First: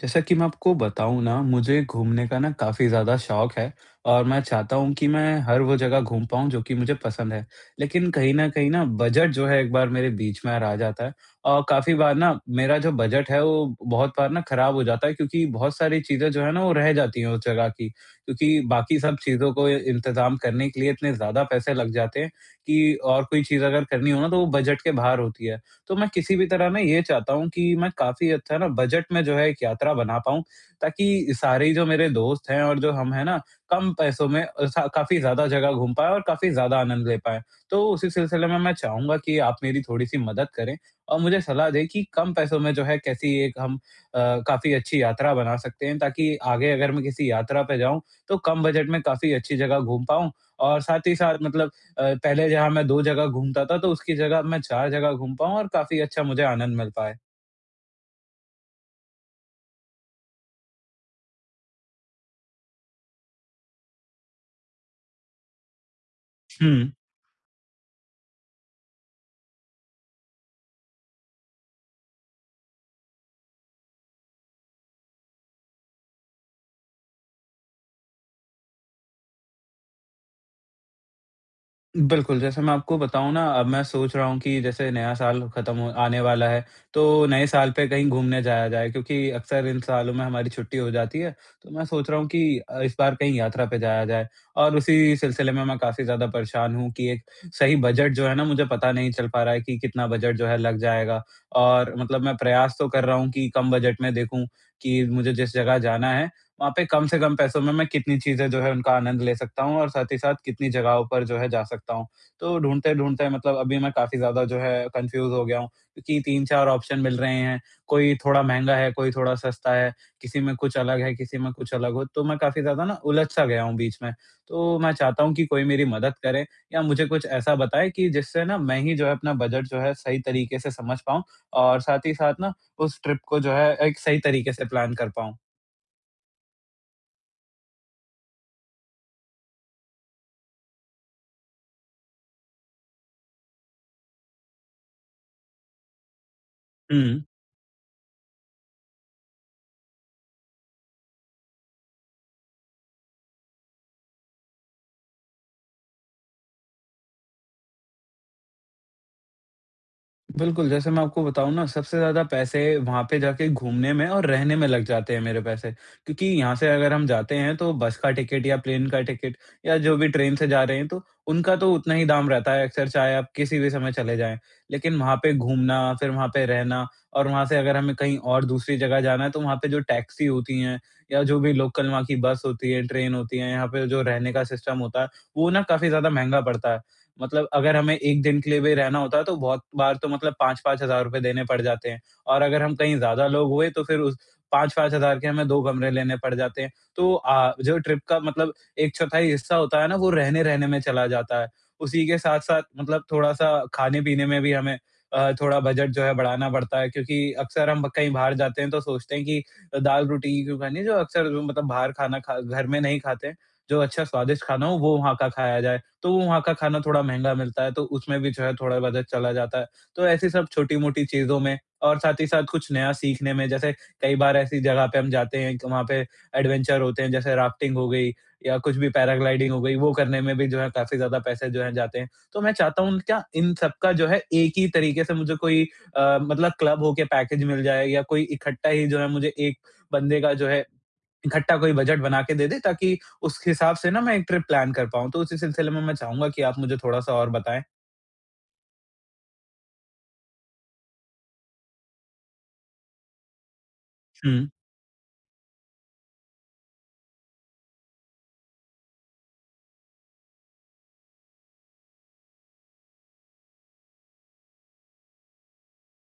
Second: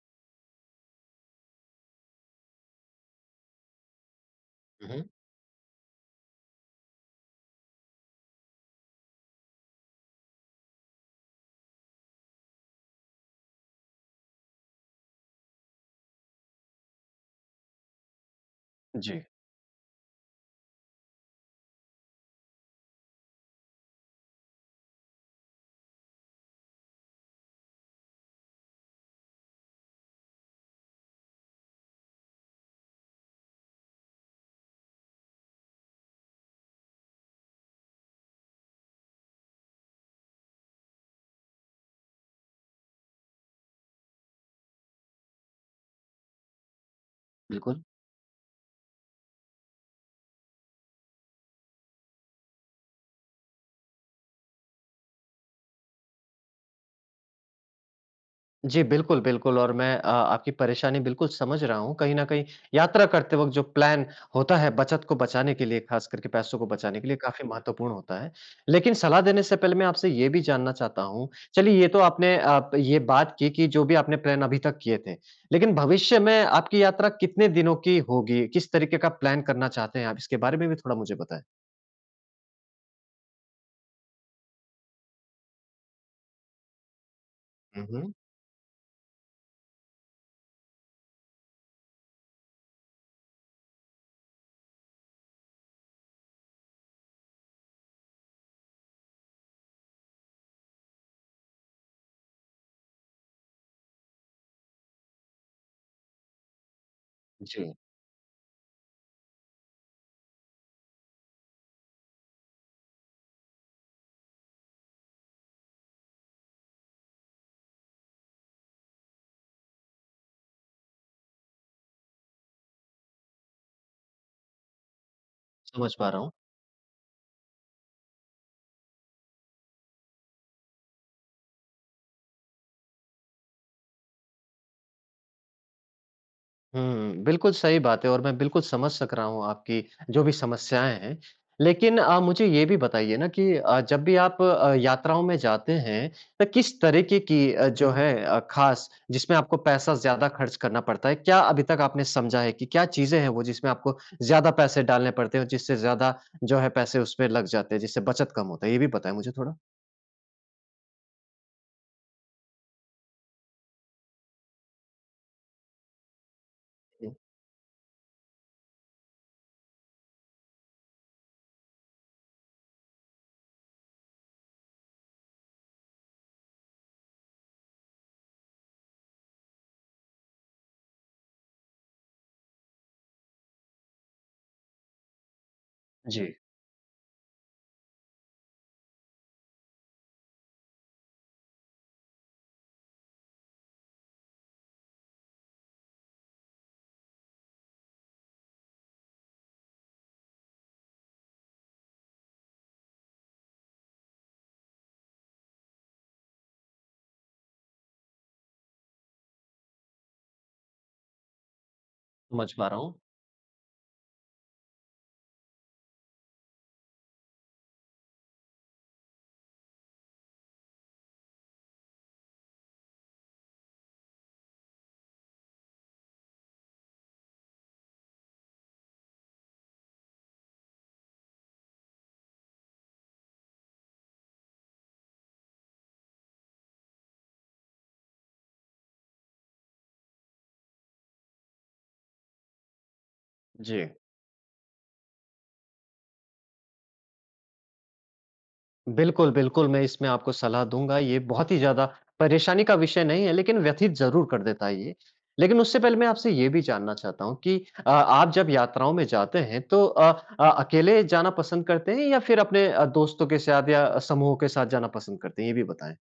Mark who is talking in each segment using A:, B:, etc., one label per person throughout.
A: जैसा कि मैं आपको बताऊँ ना, मुझे घूमने का ना काफ़ी ज़्यादा शौक है और मैं चाहता हूँ
B: हुँ।
A: कि मैं हर वो जगह घूम पाऊँ जो कि मुझे पसंद है। लेकिन कहीं न कहीं ना बजट जो है एक बार मेरे बीच में आ जाता है और काफ़ी बार ना मेरा जो बजट है वो बहुत बार ना खराब हो जाता है, क्योंकि बहुत सारी चीज़ें जो है ना वो रह जाती हैं उस जगह की। क्योंकि बाकी सब
B: जी,
A: चीज़ों को इंतज़ाम करने के लिए इतने ज़्यादा पैसे लग जाते हैं कि और कोई चीज़ अगर करनी हो ना तो वो बजट के बाहर होती है। तो मैं किसी भी तरह ना ये चाहता हूँ कि मैं काफ़ी अच्छा ना बजट में जो है एक यात्रा बना पाऊँ, ताकि सारे जो मेरे दोस्त हैं और जो हम हैं ना, कम पैसों में सा काफ़ी ज़्यादा जगह घूम पाएँ और काफ़ी ज़्यादा आनंद ले पाएँ। तो उसी सिलसिले में मैं चाहूँगा कि आप मेरी थोड़ी-सी मदद करें और मुझे सलाह दें कि कम पैसों में जो है कैसी एक हम अ, काफ़ी अच्छी यात्रा बना सकते हैं, ताकि आगे अगर मैं किसी यात्रा पे
B: बिल्कुल।
A: जाऊँ, तो कम बजट में काफ़ी अच्छी जगह घूम पाऊँ और साथ ही साथ मतलब पहले जहाँ मैं 2 जगह घूमता था, तो उसकी जगह अब मैं 4 जगह घूम पाऊँ और काफ़ी अच्छा मुझे आनंद मिल पाए।
B: जी, बिल्कुल, बिल्कुल और मैं आपकी परेशानी बिल्कुल समझ रहा हूँ। कहीं न कहीं यात्रा करते वक़्त जो प्लान होता है बचत को बचाने के लिए, ख़ास करके पैसों को
A: हुँ।
B: बचाने के लिए काफ़ी महत्वपूर्ण होता है। लेकिन सलाह देने से पहले मैं आपसे ये भी जानना चाहता हूँ, चलिए ये तो आपने आप ये बात की कि जो भी आपने प्लान अभी तक किए थे। लेकिन भविष्य में आपकी यात्रा कितने दिनों की होगी? किस तरीके का प्लान करना चाहते हैं आप? इसके बारे में भी थोड़ा मुझे बताएँ।
A: बिल्कुल, जैसे मैं आपको बताऊँ ना, अब मैं सोच रहा हूँ कि जैसे नया साल खत्म हो आने वाला है, तो नए साल
B: हुँ,
A: पे कहीं
B: हुँ।
A: घूमने जाया जाए, क्योंकि अक्सर इन सालों में हमारी छुट्टी हो जाती है। तो मैं सोच रहा हूँ कि इस बार कहीं यात्रा पे जाया जाए और उसी सिलसिले में मैं काफ़ी ज़्यादा परेशान हूँ कि एक सही बजट जो है ना, मुझे पता नहीं चल पा रहा है कि कितना बजट जो है लग जाएगा। और मतलब मैं प्रयास तो कर रहा हूँ कि कम बजट में देखूँ कि मुझे जिस जगह जाना है वहाँ पे कम से कम पैसों में
B: जी,
A: मैं कितनी चीज़ें जो है उनका आनंद ले सकता हूँ और साथ ही साथ कितनी जगहों पर जो है जा सकता हूँ। तो ढूँढते-ढूँढते मतलब अभी मैं काफ़ी ज़्यादा जो है कन्फ्यूज़ हो गया हूँ, क्योंकि 3-4 ऑप्शन मिल रहे हैं, कोई थोड़ा महँगा है, कोई थोड़ा सस्ता है, किसी में कुछ अलग है, किसी में कुछ अलग हो, तो मैं काफ़ी ज़्यादा ना उलझ-सा गया हूँ बीच में। तो मैं चाहता हूँ कि कोई मेरी
B: समझ पा
A: मदद
B: रहा हूँ।
A: करे या मुझे कुछ ऐसा बताए कि जिससे ना मैं ही जो है अपना बजट जो है सही तरीके से समझ पाऊँ और साथ ही साथ ना उस ट्रिप को जो है एक सही तरीके से प्लान कर पाऊँ।
B: हुँ, बिल्कुल सही बात है और मैं बिल्कुल समझ सक रहा हूँ आपकी जो भी समस्याएँ हैं। लेकिन मुझे ये भी बताइए ना कि जब भी आप यात्राओं में जाते हैं, तो किस तरीके
A: हुँ।
B: की जो है ख़ास जिसमें आपको पैसा ज़्यादा खर्च करना पड़ता है? क्या अभी तक आपने समझा है कि क्या चीज़ें हैं वो जिसमें आपको ज़्यादा पैसे डालने पड़ते हैं और जिससे ज़्यादा जो है पैसे उसमें लग जाते हैं, जिससे बचत कम होता है? ये भी बताएँ मुझे थोड़ा।
A: बिल्कुल, जैसे मैं आपको बताऊँ ना, सबसे ज़्यादा पैसे वहाँ पे जाके घूमने में और रहने में लग जाते हैं मेरे पैसे। क्योंकि यहाँ से अगर हम
B: हुँ।
A: जाते हैं तो बस का टिकट या प्लेन का टिकट या जो भी ट्रेन से जा रहे हैं, तो उनका तो उतना ही दाम रहता है अक्सर, चाहे आप किसी भी समय चले जाएँ। लेकिन वहाँ पे घूमना, फिर वहाँ पे रहना और वहाँ से अगर हमें कहीं और दूसरी जगह जाना है तो वहाँ पे जो टैक्सी होती हैं या जो भी लोकल वहाँ की बस होती है, ट्रेन होती है, यहाँ पे जो रहने का सिस्टम होता है, वो ना काफ़ी ज़्यादा
B: जी,
A: महँगा पड़ता है। मतलब अगर हमें 1 दिन के लिए भी रहना होता है तो बहुत बार तो मतलब 5-5 हज़ार रुपए देने पड़ जाते हैं और अगर हम कहीं ज़्यादा लोग हुए तो फिर उस 5-5 हज़ार के हमें 2 कमरे लेने पड़ जाते हैं। तो जो ट्रिप का मतलब 1/4 हिस्सा होता है ना, वो रहने-रहने में चला जाता है। उसी के साथ-साथ मतलब थोड़ा-सा खाने-पीने में भी हमें थोड़ा बजट जो है बढ़ाना पड़ता है, क्योंकि अक्सर हम कहीं बाहर जाते हैं तो सोचते हैं कि दाल-रोटी ही क्यों खानी है, जो अक्सर जो मतलब बाहर खाना खा
B: समझ पा
A: घर
B: रहा
A: में
B: हूँ।
A: नहीं खाते हैं। जो अच्छा स्वादिष्ट खाना हो वो वहाँ का खाया जाए। तो वो वहाँ का खाना थोड़ा महँगा मिलता है, तो उसमें भी जो है थोड़ा बजट चला जाता है। तो ऐसी सब छोटी-मोटी चीज़ों में और साथ ही साथ कुछ नया सीखने में, जैसे कई बार ऐसी जगह पे हम जाते हैं कि वहाँ पे एडवेंचर होते हैं, जैसे राफ्टिंग हो गई या कुछ भी पैराग्लाइडिंग हो गई, वो करने में भी जो है काफ़ी ज़्यादा पैसे जो हैं जाते हैं। तो मैं चाहता हूँ क्या इन सब का जो है एक ही तरीके से मुझे कोई मतलब क्लब हो के पैकेज मिल जाए या कोई इकट्ठा ही जो है मुझे एक बंदे का जो है, इकट्ठा कोई बजट बना के दे दे, ताकि उस हिसाब
B: जी।
A: से ना मैं एक ट्रिप प्लान कर पाऊँ। तो उसी सिलसिले में मैं चाहूँगा कि आप मुझे थोड़ा-सा और बताएँ?
B: बिल्कुल, बिल्कुल, मैं इसमें आपको सलाह दूँगा, ये बहुत ही ज़्यादा परेशानी का विषय नहीं है, लेकिन व्यथित ज़रूर कर
A: हुँ।
B: देता है ये। लेकिन उससे पहले मैं आपसे ये भी जानना चाहता हूँ कि आप जब यात्राओं में जाते हैं, तो अकेले जाना पसंद करते हैं या फिर अपने दोस्तों के साथ या समूह के साथ जाना पसंद करते हैं? ये भी बताएँ।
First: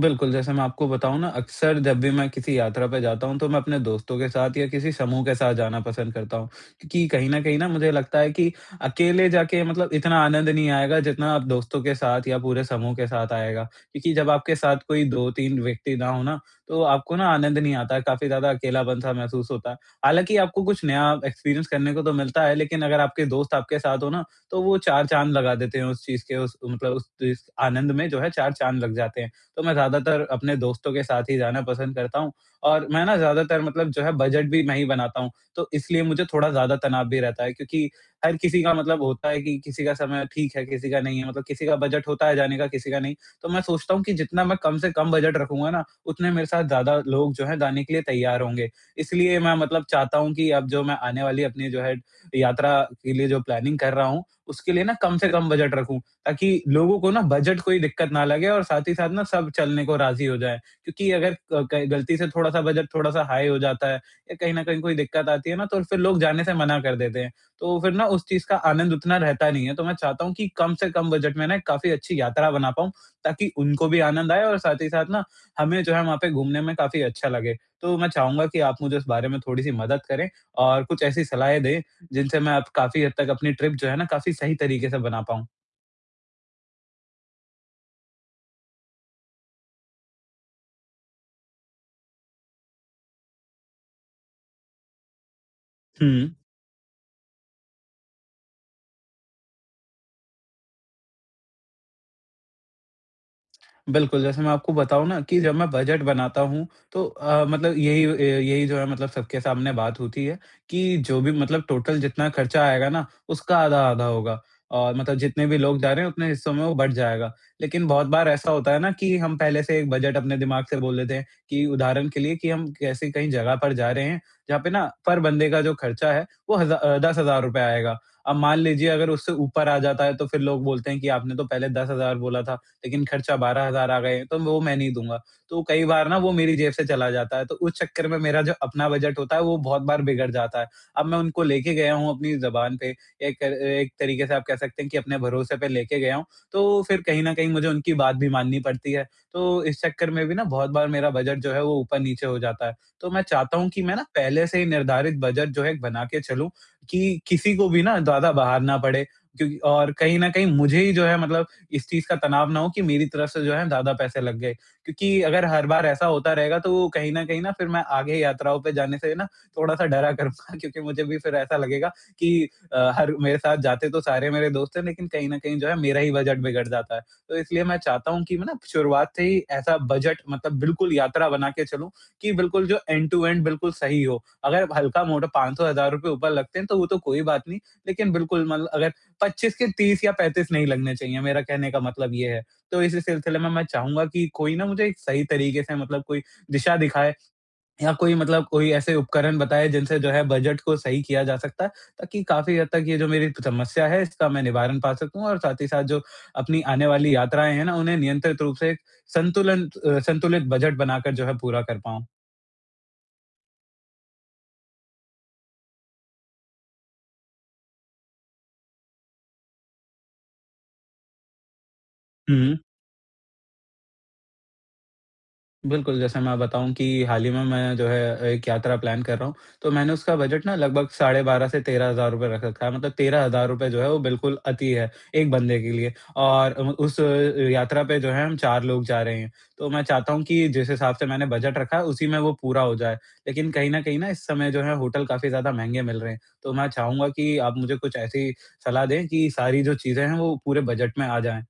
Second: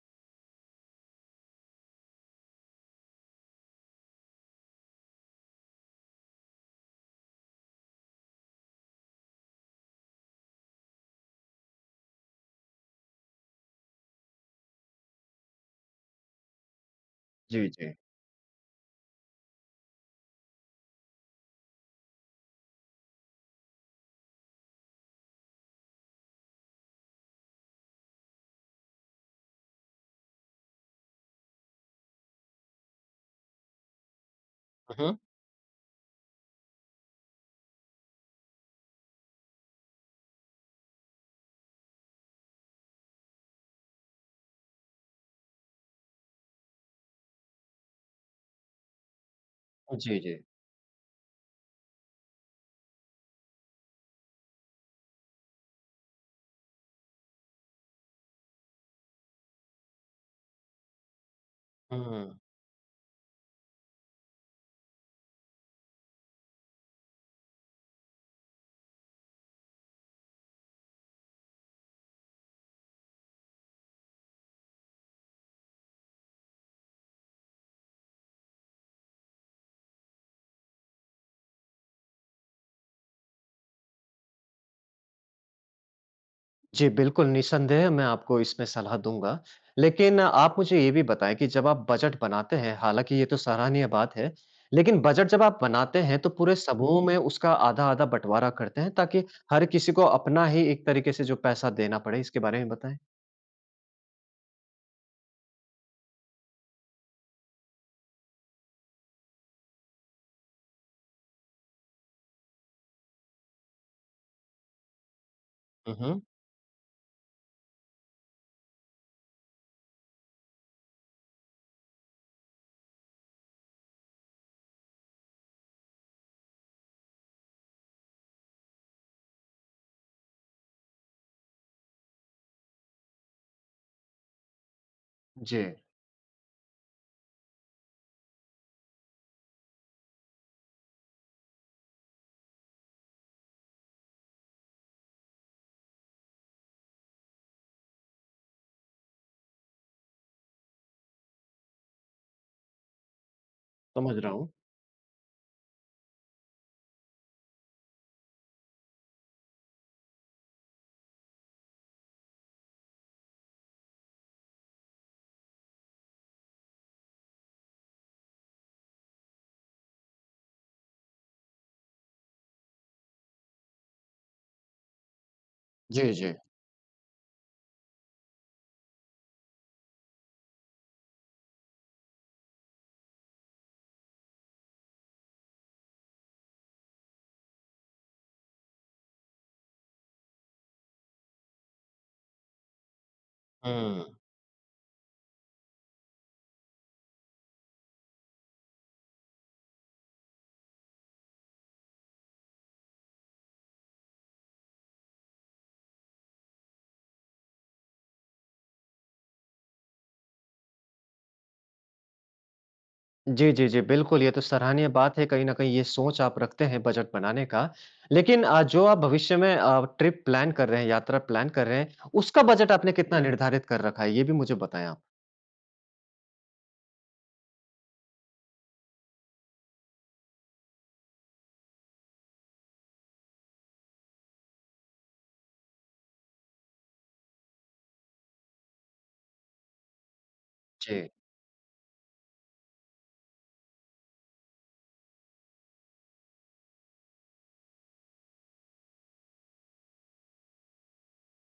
A: बिल्कुल, जैसे मैं आपको बताऊँ ना, अक्सर जब भी मैं किसी यात्रा पे जाता हूँ, तो मैं अपने दोस्तों के साथ या किसी समूह के साथ जाना पसंद करता हूँ। क्योंकि कहीं न कहीं ना मुझे लगता है कि अकेले जाके मतलब इतना आनंद नहीं आएगा, जितना आप दोस्तों के साथ या पूरे समूह के साथ आएगा। क्योंकि जब आपके साथ कोई 2-3 व्यक्ति ना हो ना, तो आपको ना आनंद
B: जी,
A: नहीं
B: जी।
A: आता है, काफ़ी ज़्यादा अकेलापन-सा महसूस होता है। हालाँकि आपको कुछ नया एक्सपीरियंस करने को तो मिलता है, लेकिन अगर आपके दोस्त आपके साथ हो ना, तो वो 4 चाँद लगा देते हैं उस चीज़ के, उस मतलब उस इस आनंद में जो है 4 चाँद लग जाते हैं। तो मैं ज़्यादातर अपने दोस्तों के साथ ही जाना पसंद करता हूँ और मैं ना ज़्यादातर मतलब जो है बजट भी मैं ही
B: हुँ,
A: बनाता हूँ, तो इसलिए मुझे थोड़ा ज़्यादा तनाव भी रहता है, क्योंकि हर किसी का मतलब होता है कि किसी का समय ठीक है, किसी का नहीं है, मतलब किसी का बजट होता है जाने का, किसी का नहीं। तो मैं सोचता हूँ कि जितना मैं कम से कम बजट रखूँगा ना, उतने मेरे साथ ज़्यादा लोग जो हैं जाने के लिए तैयार होंगे। इसलिए मैं मतलब
B: हुँ। जी,
A: चाहता हूँ
B: जी।
A: कि अब जो मैं आने वाली अपनी जो है यात्रा के लिए जो प्लानिंग कर रहा हूँ, उसके लिए ना कम से कम बजट रखूँ, ताकि लोगों को ना बजट कोई दिक्कत ना लगे और साथ ही साथ ना सब चलने को राज़ी हो जाएँ। क्योंकि अगर क क गलती से
B: हुँ।
A: थोड़ा-सा बजट थोड़ा-सा हाई हो जाता है या कहीं न कहीं कोई दिक्कत आती है ना तो फिर लोग जाने से मना कर देते हैं। तो फिर ना उस चीज़ का आनंद उतना रहता नहीं है। तो मैं चाहता हूँ कि कम से कम बजट में ना एक काफ़ी अच्छी यात्रा बना पाऊँ, ताकि उनको भी आनंद आए और साथ ही साथ ना हमें जो है वहाँ पे घूमने में काफ़ी अच्छा लगे। तो मैं चाहूँगा कि आप मुझे इस बारे में थोड़ी-सी मदद करें और कुछ ऐसी सलाहें दें जिनसे मैं अब काफ़ी हद तक अपनी ट्रिप जो है ना काफ़ी सही तरीके से बना पाऊँ।
B: जी, बिल्कुल, निसंदेह मैं आपको इसमें सलाह दूँगा। लेकिन आप मुझे ये भी बताएँ कि जब आप बजट बनाते हैं, हालाँकि ये तो सराहनीय बात है, लेकिन बजट जब आप बनाते
A: हुँ।
B: हैं तो पूरे समूह में उसका आधा-आधा बँटवारा करते हैं ताकि हर किसी को अपना ही एक तरीके से जो पैसा देना पड़े, इसके बारे में बताएँ?
A: बिल्कुल, जैसे मैं आपको बताऊँ ना कि जब मैं बजट बनाता हूँ, तो मतलब यही जो है मतलब सबके सामने बात होती है कि जो भी मतलब टोटल जितना खर्चा आएगा ना, उसका आधा-आधा होगा और मतलब जितने भी लोग जा
B: हुँ,
A: रहे हैं
B: हुँ।
A: उतने हिस्सों में वो बँट जाएगा। लेकिन बहुत बार ऐसा होता है ना कि हम पहले से एक बजट अपने दिमाग से बोल देते हैं कि उदाहरण के लिए कि हम कैसे कहीं जगह पर जा रहे हैं, जहाँ पे ना पर बंदे का जो खर्चा है वो ₹10,000 आएगा। अब मान लीजिए अगर उससे ऊपर आ जाता है तो फिर लोग बोलते हैं कि आपने तो पहले 10,000 बोला था, लेकिन खर्चा 12,000 आ गए, तो वो मैं नहीं दूँगा। तो
B: जी,
A: कई बार ना वो मेरी जेब से चला जाता है, तो उस चक्कर में मेरा जो अपना बजट होता है, वो बहुत बार बिगड़ जाता है। अब मैं उनको लेके गया हूँ अपनी ज़बान पे, एक एक तरीके से आप कह सकते हैं कि अपने भरोसे पे लेके गया हूँ, तो फिर कहीं न कहीं मुझे उनकी बात भी माननी पड़ती है। तो इस चक्कर में भी ना बहुत बार मेरा बजट जो है, वो ऊपर-नीचे हो जाता है। तो मैं चाहता हूँ कि मैं ना
B: समझ रहा
A: पहले
B: हूँ।
A: से ही निर्धारित बजट जो है, बना के चलूँ कि किसी को भी ना ज़्यादा बहार ना पड़े, क्योंकि और कहीं न कहीं मुझे ही जो है मतलब इस चीज़ का तनाव ना हो कि मेरी तरफ से जो है ज़्यादा पैसे लग गए। क्योंकि अगर हर बार ऐसा होता रहेगा तो कहीं न फिर मैं आगे यात्राओं पे जाने से ना थोड़ा-सा डरा करूँगा क्योंकि मुझे भी फिर ऐसा लगेगा कि हर मेरे साथ जाते तो सारे मेरे दोस्त हैं, लेकिन कहीं न कहीं जो है मेरा ही
B: जी, जी।
A: बजट बिगड़ जाता है। तो इसलिए मैं चाहता हूँ कि मैं ना शुरुआत से ही ऐसा बजट मतलब बिल्कुल यात्रा बना के चलूँ कि बिल्कुल जो एंड टू एंड बिल्कुल सही हो। अगर हल्का-मोटा ₹500 ₹1000 ऊपर लगते हैं तो वो तो कोई बात नहीं, लेकिन बिल्कुल मतलब अगर 25 के 30 या 35 नहीं लगने चाहिए, मेरा कहने का मतलब ये है। तो इसी सिलसिले में मैं चाहूँगा
B: हुँ।
A: कि कोई ना मुझे एक सही तरीके से मतलब कोई दिशा दिखाए या कोई मतलब कोई ऐसे उपकरण बताए जिनसे जो है बजट को सही किया जा सकता है, ताकि काफ़ी हद तक ये जो मेरी समस्या है इसका मैं निवारण पा सकूँ और साथ ही साथ जो अपनी आने वाली यात्राएँ हैं ना, उन्हें नियंत्रित रूप से एक संतुलित बजट बनाकर जो है पूरा कर पाऊँ।
B: जी, जी, जी। बिल्कुल, ये तो सराहनीय बात है कहीं न कहीं ये सोच आप रखते हैं बजट बनाने का। लेकिन जो आप भविष्य में ट्रिप प्लान कर रहे हैं, यात्रा प्लान कर रहे हैं, उसका
A: हुँ,
B: बजट आपने कितना निर्धारित कर रखा है? ये भी मुझे बताएँ आप।
A: बिल्कुल, जैसे मैं बताऊँ कि हाल ही में मैं जो है एक यात्रा प्लान कर रहा हूँ, तो मैंने उसका बजट ना लगभग साढ़े 12 से ₹13,000 रख रखा है। मतलब ₹13,000 जो है वो बिल्कुल अति है, एक बंदे के लिए, और यात्रा पे जो है हम 4 लोग जा रहे हैं। तो मैं चाहता हूँ कि जिस हिसाब से
B: जी।
A: मैंने बजट रखा है उसी में वो पूरा हो जाए। लेकिन कहीं न कहीं ना इस समय जो है होटल काफ़ी ज़्यादा महँगे मिल रहे हैं, तो मैं चाहूँगा कि आप मुझे कुछ ऐसी सलाह दें कि सारी जो चीज़ें हैं वो पूरे बजट में आ जाएँ।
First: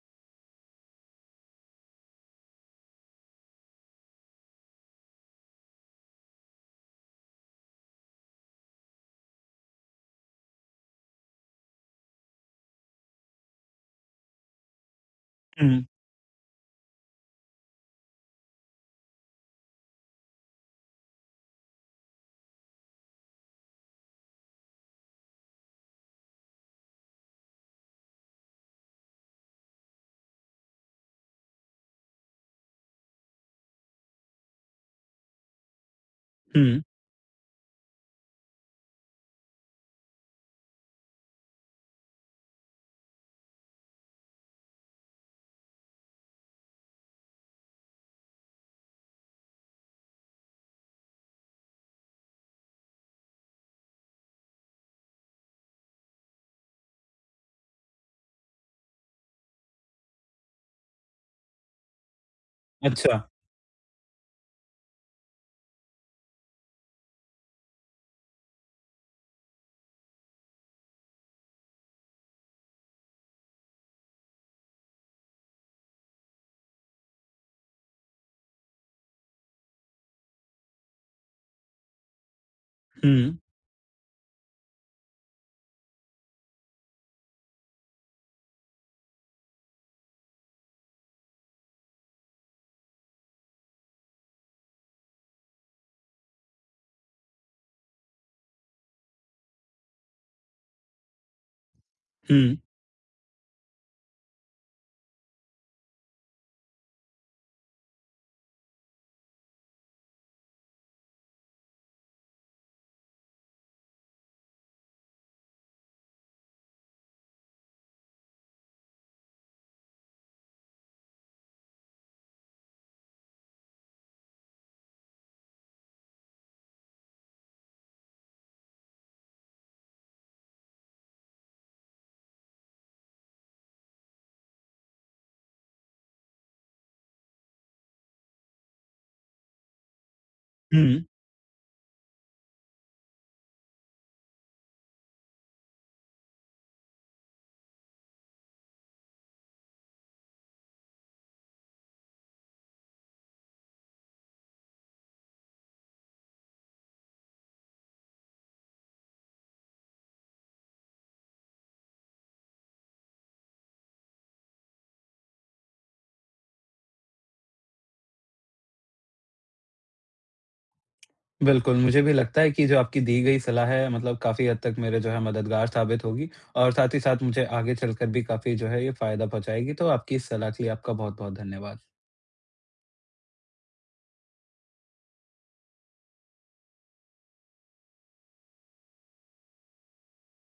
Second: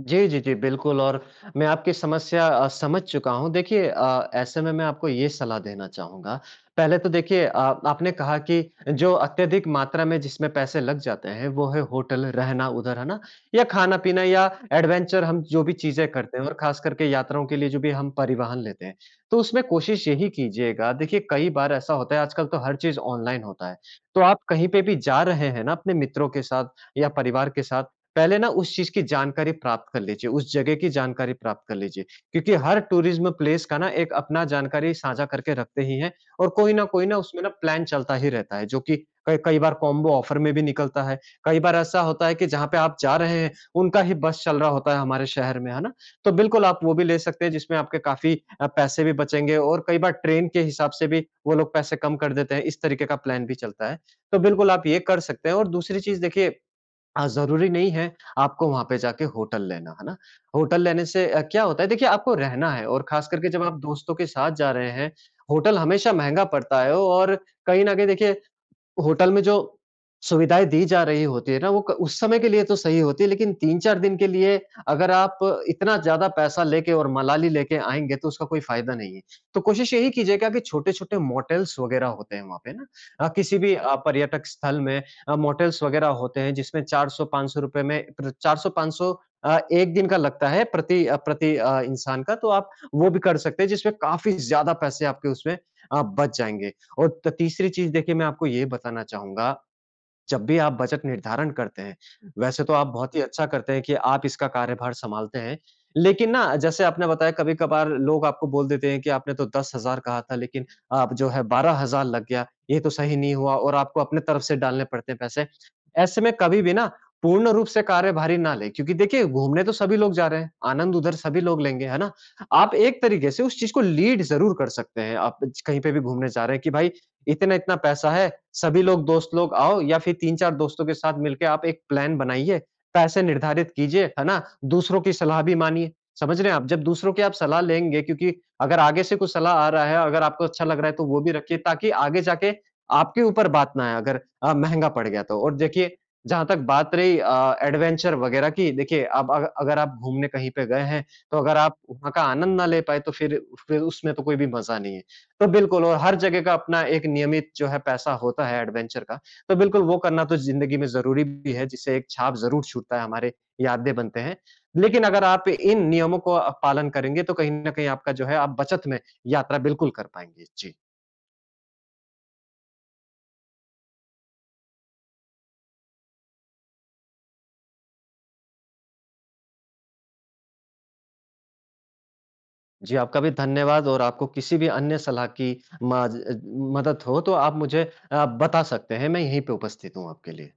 B: जी, जी, जी, बिल्कुल और मैं आपकी समस्या समझ चुका हूँ। देखिए ऐसे में मैं आपको ये सलाह देना चाहूँगा। पहले तो देखिए आपने कहा कि जो अत्यधिक मात्रा में जिसमें पैसे लग जाते हैं, वो है होटल, रहना उधर, है ना? या खाना-पीना या एडवेंचर हम जो भी
A: हुँ,
B: चीज़ें करते हैं और ख़ास करके यात्राओं के लिए जो भी हम परिवहन लेते हैं। तो उसमें कोशिश यही कीजिएगा देखिए कई बार ऐसा होता है आजकल तो हर चीज़ ऑनलाइन होता है। तो आप कहीं पे भी जा रहे हैं ना अपने मित्रों के साथ या परिवार के साथ, पहले ना उस चीज़ की जानकारी प्राप्त कर लीजिए, उस जगह की जानकारी प्राप्त कर लीजिए, क्योंकि हर टूरिज़्म प्लेस का ना एक अपना जानकारी साझा करके रखते ही हैं और कोई
A: हुँ,
B: न कोई ना उसमें ना प्लान चलता ही रहता है, जो कि कई कई बार कॉम्बो ऑफ़र में भी निकलता है। कई बार ऐसा होता है कि जहाँ पे आप जा रहे हैं, उनका ही बस चल रहा होता है हमारे शहर में, है ना? तो बिल्कुल आप वो भी ले सकते हैं जिसमें आपके काफ़ी पैसे भी बचेंगे और कई बार ट्रेन के हिसाब से भी वो लोग पैसे कम कर देते हैं, इस तरीके का प्लान भी चलता है। तो बिल्कुल आप ये कर सकते हैं और दूसरी चीज़ देखिए ज़रूरी नहीं है आपको वहाँ पे जाके होटल लेना, है ना? होटल लेने से क्या होता है देखिए आपको रहना है और
A: अच्छा।
B: ख़ास करके जब आप दोस्तों के साथ जा रहे हैं, होटल हमेशा महँगा पड़ता है और कहीं न कहीं देखिए होटल में जो सुविधाएँ दी जा रही होती है ना, वो क उस समय के लिए तो सही होती है, लेकिन 3-4 दिन के लिए अगर आप इतना ज़्यादा पैसा लेके और मलाली लेके आएँगे, तो उसका कोई फ़ायदा नहीं है। तो कोशिश यही कीजिएगा कि छोटे-छोटे मोटेल्स वगैरह होते हैं वहाँ पे ना
A: हुँ,
B: किसी भी पर्यटक स्थल में मोटेल्स वगैरह होते हैं, जिसमें 400-500 रुपए में प्र 400-500 1 दिन का लगता है प्रति इंसान का, तो आप वो भी कर सकते हैं, जिसमें काफ़ी ज़्यादा पैसे आपके उसमें बच जाएँगे। और त तीसरी चीज़ देखिए मैं आपको ये बताना चाहूँगा, जब भी आप बजट निर्धारण करते हैं,
A: हुँ,
B: वैसे तो आप बहुत ही अच्छा करते हैं कि आप इसका कार्यभार सँभालते हैं। लेकिन ना जैसे आपने बताया कभी-कभार लोग आपको बोल देते हैं कि आपने तो 10,000 कहा था लेकिन आप जो है 12,000 लग गया, ये तो सही नहीं हुआ और आपको अपने तरफ से डालने पड़ते हैं पैसे। ऐसे में कभी भी ना पूर्ण रूप से कार्यभारी ना लें क्योंकि देखिए घूमने तो सभी लोग जा रहे हैं, आनंद उधर सभी लोग लेंगे, है ना? आप एक तरीके से उस चीज़ को लीड ज़रूर कर सकते हैं, आप ज कहीं पे भी घूमने जा रहे हैं कि भाई इतना-इतना पैसा है, सभी लोग दोस्त लोग आओ या फिर 3-4 दोस्तों के साथ मिलके आप एक प्लान बनाइए, पैसे निर्धारित कीजिए, है ना? दूसरों की सलाह भी मानिए, समझ रहे हैं आप? जब दूसरों की आप सलाह लेंगे क्योंकि अगर आगे से कुछ सलाह आ रहा है, अगर आपको अच्छा लग रहा है तो
A: हुँ।
B: वो भी रखिए ताकि आगे जाके आपके ऊपर बात ना आए अगर महँगा पड़ गया तो। और देखिए, जहाँ तक बात रही एडवेंचर वगैरह की, देखिए अब अग अगर आप घूमने कहीं पे गए हैं, तो अगर आप वहाँ का आनंद ना ले पाए तो फिर उसमें तो कोई भी मज़ा नहीं है। तो बिल्कुल और हर जगह का अपना एक नियमित जो है पैसा होता है एडवेंचर का, तो बिल्कुल वो करना तो ज़िंदगी में ज़रूरी भी है, जिससे एक छाप ज़रूर छूटता है, हमारे यादें बनते हैं। लेकिन अगर आप इन नियमों को पालन करेंगे तो कहीं न कहीं आपका जो है आप बचत में यात्रा बिल्कुल कर पाएँगे। जी।
A: बिल्कुल, मुझे भी लगता है कि जो आपकी दी गई सलाह है मतलब काफ़ी हद तक मेरे जो है मददगार साबित होगी और साथ ही साथ मुझे आगे चलकर भी काफ़ी जो है ये फ़ायदा पहुँचाएगी। तो आपकी इस सलाह के लिए आपका बहुत-बहुत धन्यवाद।
B: जी, आपका भी धन्यवाद और आपको किसी भी अन्य सलाह की माज अ, मदद हो तो आप मुझे बता सकते हैं, मैं यहीं पे उपस्थित हूँ आपके लिए।